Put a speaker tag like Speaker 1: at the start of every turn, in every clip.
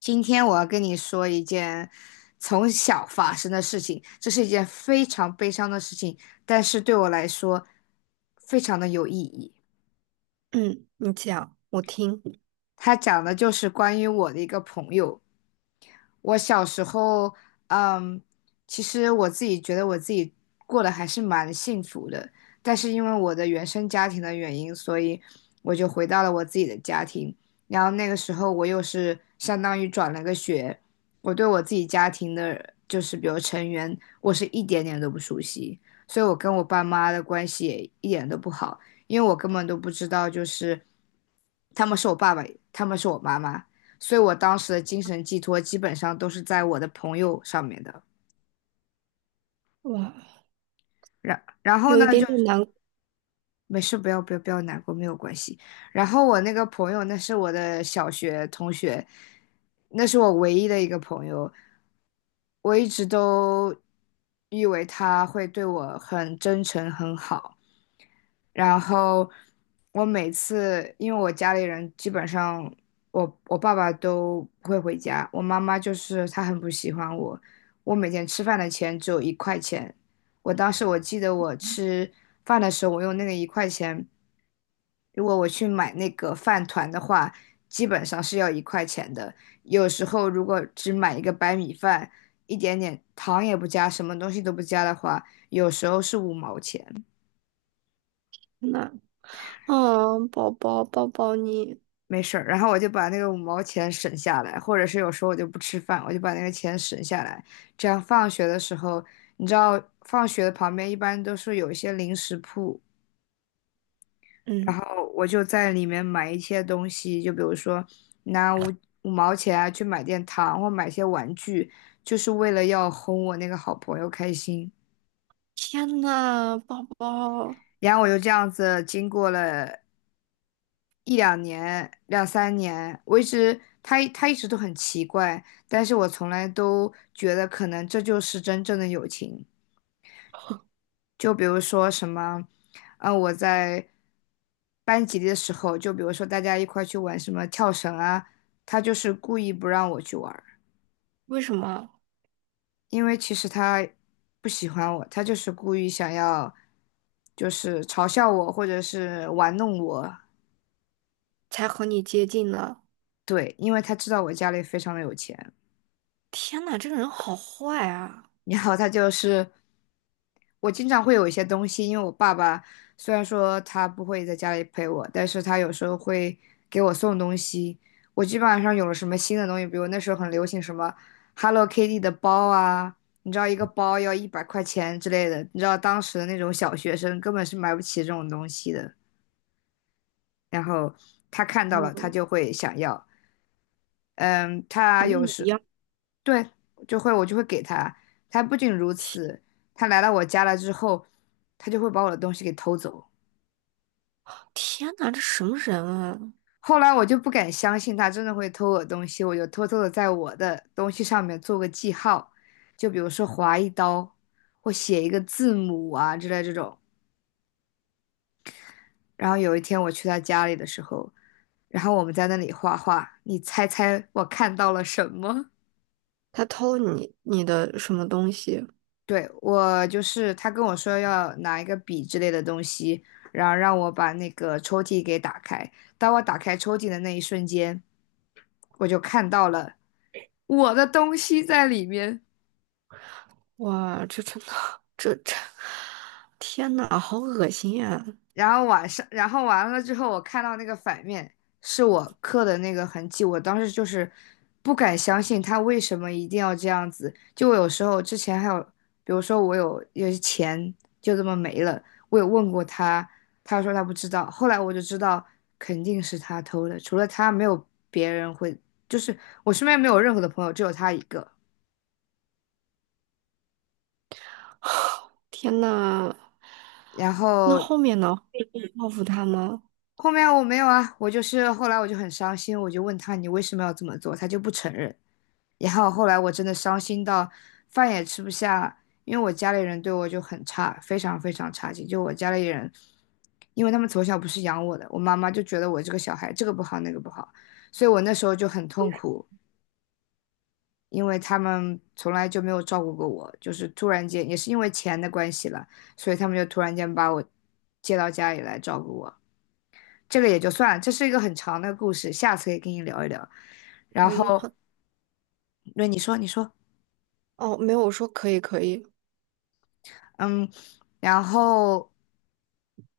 Speaker 1: 今天我要跟你说一件从小发生的事情，这是一件非常悲伤的事情，但是对我来说非常的有意义。
Speaker 2: 嗯，你讲，我听。
Speaker 1: 它讲的就是关于我的一个朋友，我小时候，嗯，其实我自己觉得我自己过得还是蛮幸福的，但是因为我的原生家庭的原因，所以我就回到了我自己的家庭。然后那个时候我又是相当于转了个学，我对我自己家庭的，就是比如成员，我是一点点都不熟悉，所以我跟我爸妈的关系也一点都不好，因为我根本都不知道就是他们是我爸爸，他们是我妈妈。所以我当时的精神寄托基本上都是在我的朋友上面的。
Speaker 2: 哇，
Speaker 1: 然后
Speaker 2: 有一
Speaker 1: 呢，
Speaker 2: 点点难过
Speaker 1: 没事，不要不要不要难过，没有关系。然后我那个朋友，那是我的小学同学，那是我唯一的一个朋友。我一直都以为他会对我很真诚、很好，然后我每次，因为我家里人基本上我爸爸都不会回家，我妈妈就是她很不喜欢我。我每天吃饭的钱只有一块钱，我当时我记得我吃饭的时候，我用那个一块钱，如果我去买那个饭团的话，基本上是要一块钱的。有时候如果只买一个白米饭，一点点糖也不加，什么东西都不加的话，有时候是五毛钱。
Speaker 2: 呢。啊，宝宝，抱抱你。
Speaker 1: 没事儿，然后我就把那个五毛钱省下来，或者是有时候我就不吃饭，我就把那个钱省下来，这样放学的时候，你知道放学的旁边一般都是有一些零食铺，然
Speaker 2: 嗯，
Speaker 1: 后我就在里面买一些东西，就比如说拿五毛钱啊去买点糖或买些玩具，就是为了要哄我那个好朋友开心。
Speaker 2: 天呐，宝宝，
Speaker 1: 然后我就这样子经过了一两年、两三年，我一直他一直都很奇怪，但是我从来都觉得可能这就是真正的友情。就比如说什么，我在班级里的时候，就比如说大家一块去玩什么跳绳啊，他就是故意不让我去玩儿。
Speaker 2: 为什么
Speaker 1: 因为其实他不喜欢我，他就是故意想要就是嘲笑我或者是玩弄我。
Speaker 2: 才和你接近呢？
Speaker 1: 对，因为他知道我家里非常的有钱。
Speaker 2: 天呐，这个人好坏啊！
Speaker 1: 然后他就是我经常会有一些东西，因为我爸爸虽然说他不会在家里陪我，但是他有时候会给我送东西。我基本上有了什么新的东西，比如那时候很流行什么 Hello Kitty 的包啊，你知道一个包要100块钱之类的，你知道当时的那种小学生根本是买不起这种东西的。然后他看到了，他
Speaker 2: 嗯，
Speaker 1: 就会想要。嗯，他
Speaker 2: 咱
Speaker 1: 有
Speaker 2: 你一
Speaker 1: 时
Speaker 2: 样。
Speaker 1: 对，我就会给他。他不仅如此，他来到我家了之后，他就会把我的东西给偷走。
Speaker 2: 天呐，这什么人啊？
Speaker 1: 后来我就不敢相信他真的会偷我东西，我就偷偷的在我的东西上面做个记号，就比如说划一刀，或写一个字母啊之类这种。然后有一天我去他家里的时候，然后我们在那里画画，你猜猜我看到了什么？
Speaker 2: 他偷你的什么东西？
Speaker 1: 对，我就是他跟我说要拿一个笔之类的东西，然后让我把那个抽屉给打开。当我打开抽屉的那一瞬间，我就看到了我的东西在里面。
Speaker 2: 哇，这真的，这这，天呐，好恶心呀、
Speaker 1: 然后晚上，然后完了之后，我看到那个反面是我刻的那个痕迹，我当时就是不敢相信他为什么一定要这样子。就我有时候之前还有，比如说我有些钱就这么没了，我有问过他，他说他不知道。后来我就知道肯定是他偷的，除了他没有别人会，就是我身边没有任何的朋友，只有他一个。
Speaker 2: 天呐，
Speaker 1: 然
Speaker 2: 那
Speaker 1: 后
Speaker 2: 后面呢？报复他吗？
Speaker 1: 后面我没有啊，我就是后来我就很伤心，我就问他你为什么要这么做，他就不承认。然后后来我真的伤心到饭也吃不下，因为我家里人对我就很差，非常非常差劲。就我家里人，因为他们从小不是养我的，我妈妈就觉得我这个小孩这个不好那个不好，所以我那时候就很痛苦，因为他们从来就没有照顾过我，就是突然间也是因为钱的关系了，所以他们就突然间把我接到家里来照顾我。这个也就算了，这是一个很长的故事，下次可以跟你聊一聊。然
Speaker 2: 可以，
Speaker 1: 后，
Speaker 2: 哼
Speaker 1: 那你说，你说。
Speaker 2: 哦，没有，我说可以，可以。
Speaker 1: 嗯，然后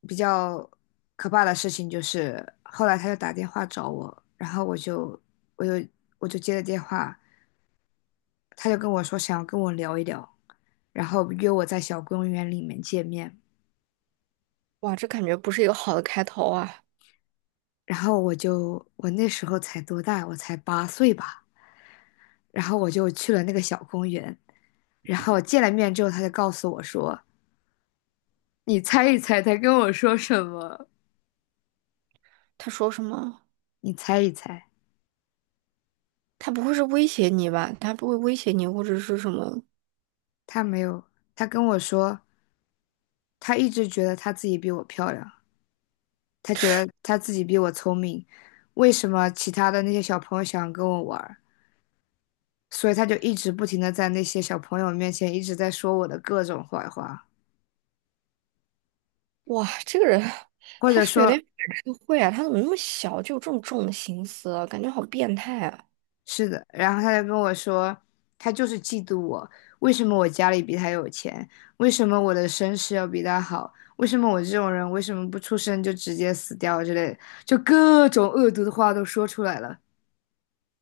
Speaker 1: 比较可怕的事情就是，后来他就打电话找我，然后我就我就接了电话，他就跟我说想要跟我聊一聊，然后约我在小公园里面见面，
Speaker 2: 哇，这感觉不是一个好的开头啊。
Speaker 1: 然后我那时候才多大，我才八岁吧，然后我就去了那个小公园，然后见了面之后，他就告诉我说，你猜一猜他跟我说什么？
Speaker 2: 他说什么？
Speaker 1: 你猜一猜，
Speaker 2: 他不会是威胁你吧？他不会威胁你，或者是什么？
Speaker 1: 他没有，他跟我说。他一直觉得他自己比我漂亮，他觉得他自己比我聪明。为什么其他的那些小朋友想跟我玩儿？所以他就一直不停的在那些小朋友面前一直在说我的各种坏话，
Speaker 2: 哇，这个人，
Speaker 1: 或
Speaker 2: 他
Speaker 1: 者
Speaker 2: 是不是有点
Speaker 1: 说
Speaker 2: 反社会啊？他怎么那么小就有这种重的心思啊，感觉好变态啊！
Speaker 1: 是的。然后他就跟我说，他就是嫉妒我，为什么我家里比他有钱？为什么我的身世要比他好？为什么我这种人为什么不出生就直接死掉之类的，就各种恶毒的话都说出来了。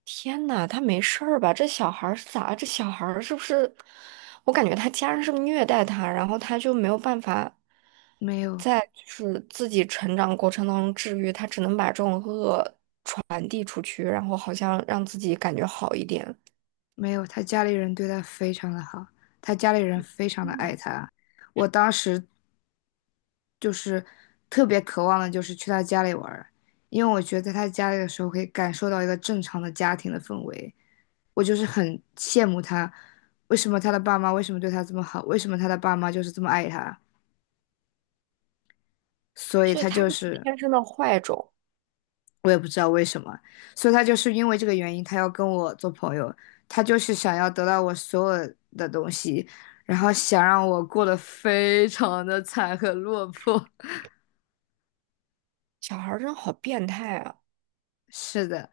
Speaker 2: 天呐，他没事儿吧？这小孩儿是咋了？这小孩儿是不是？我感觉他家人是不是虐待他，然后他就没有办法
Speaker 1: 没有，
Speaker 2: 在就是自己成长过程当中治愈，他只能把这种恶。然后好像让自己感觉好一点。
Speaker 1: 没有，他家里人对他非常的好，他家里人非常的
Speaker 2: 天
Speaker 1: 爱
Speaker 2: 呐，
Speaker 1: 他。我当时就是特别渴望的，就是去他家里玩儿，因为我觉得在他家里的时候可以感受到一个正常的家庭的氛围。我就是很羡慕他，为什么他的爸妈为什么对他这么好，为什么他的爸妈就是这么爱他，所以
Speaker 2: 所以
Speaker 1: 他
Speaker 2: 他
Speaker 1: 就
Speaker 2: 就是
Speaker 1: 是
Speaker 2: 天生的坏种。
Speaker 1: 我也不知道为什么，所以他就是因为这个原因，他要跟我做朋友，他就是想要得到我所有的东西，然后想让我过得非常的惨和落魄。
Speaker 2: 小孩儿真好变态啊。
Speaker 1: 是的，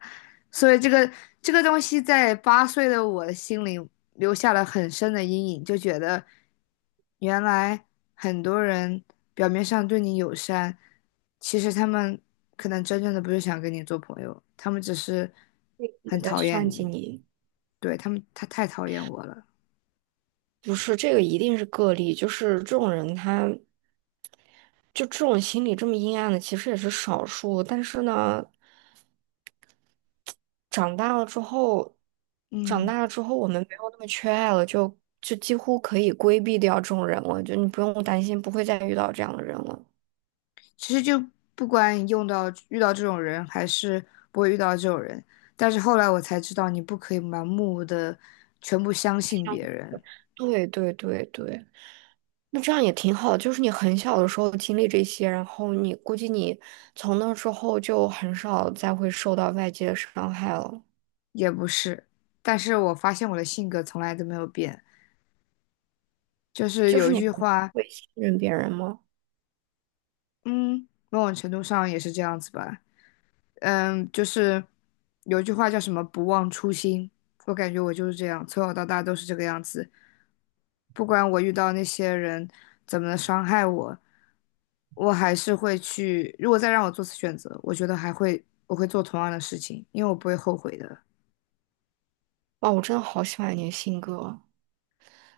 Speaker 1: 所以这个东西在八岁的我的心里留下了很深的阴影，就觉得原来很多人表面上对你友善，其实他们可能真正的不是想跟你做朋友，他们只是
Speaker 2: 也
Speaker 1: 很
Speaker 2: 在
Speaker 1: 讨厌
Speaker 2: 算计
Speaker 1: 你。
Speaker 2: 你。
Speaker 1: 对，他们，他太讨厌我了。
Speaker 2: 不是，这个一定是个例，就是这种人他，就这种心理这么阴暗的，其实也是少数。但是呢，长大了之后，长
Speaker 1: 嗯，
Speaker 2: 大了之后，我们没有那么缺爱了，就几乎可以规避掉这种人了，就你不用担心不会再遇到这样的人了。
Speaker 1: 其实就不管你用到遇到这种人，还是不会遇到这种人，但是后来我才知道，你不可以盲目的全部相信别人，
Speaker 2: 对对对对。那这样也挺好，就是你很小的时候经历这些，然后你估计你从那之后就很少再会受到外界的伤害了。
Speaker 1: 也不是。但是我发现我的性格从来都没有变，就是
Speaker 2: 就
Speaker 1: 有
Speaker 2: 是
Speaker 1: 一
Speaker 2: 你还
Speaker 1: 句话，
Speaker 2: 会信任别人吗？
Speaker 1: 嗯，某种程度上也是这样子吧。嗯，就是有一句话叫什么“不忘初心”，我感觉我就是这样，从小到大都是这个样子。不管我遇到那些人怎么伤害我，我还是会去。如果再让我做次选择，我觉得还会，我会做同样的事情，因为我不会后悔的。
Speaker 2: 哇，我真的好喜欢你的性格啊。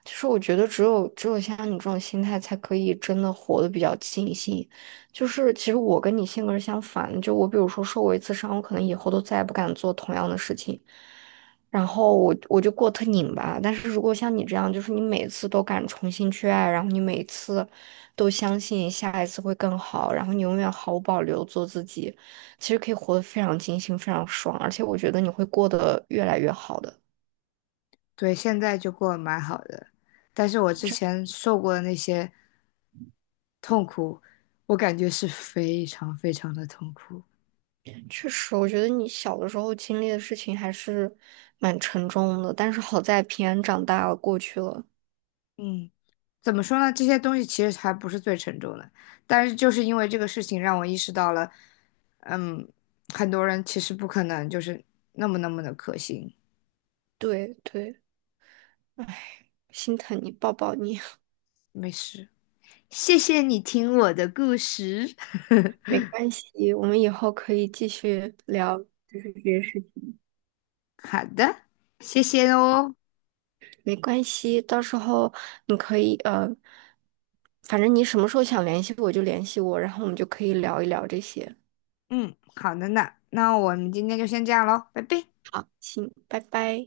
Speaker 2: 其实我觉得只有像你这种心态，才可以真的活得比较尽兴。就是其实我跟你性格是相反的，就我比如说受过一次伤，我可能以后都再也不敢做同样的事情，然后我就过得特拧巴。但是如果像你这样，就是你每次都敢重新去爱，然后你每次都相信下一次会更好，然后你永远毫无保留做自己，其实可以活得非常尽兴，非常爽，而且我觉得你会过得越来越好的。
Speaker 1: 对，现在就过得蛮好的，但是我之前受过的那些痛苦，我感觉是非常非常的痛苦。
Speaker 2: 确实，我觉得你小的时候经历的事情还是蛮沉重的，但是好在平安长大了，过去了。
Speaker 1: 嗯，怎么说呢？这些东西其实还不是最沉重的，但是就是因为这个事情让我意识到了，嗯，很多人其实不可能就是那么那么的可信。
Speaker 2: 对对，唉，心疼你，抱抱你。
Speaker 1: 没事，谢谢你听我的故事。
Speaker 2: 没关系，我们以后可以继续聊，就是这些事情。
Speaker 1: 好的，谢谢哦。
Speaker 2: 没关系，到时候你可以反正你什么时候想联系我就联系我，然后我们就可以聊一聊这些。
Speaker 1: 嗯，好的呢，那我们今天就先这样喽，拜拜。
Speaker 2: 好，行，拜拜。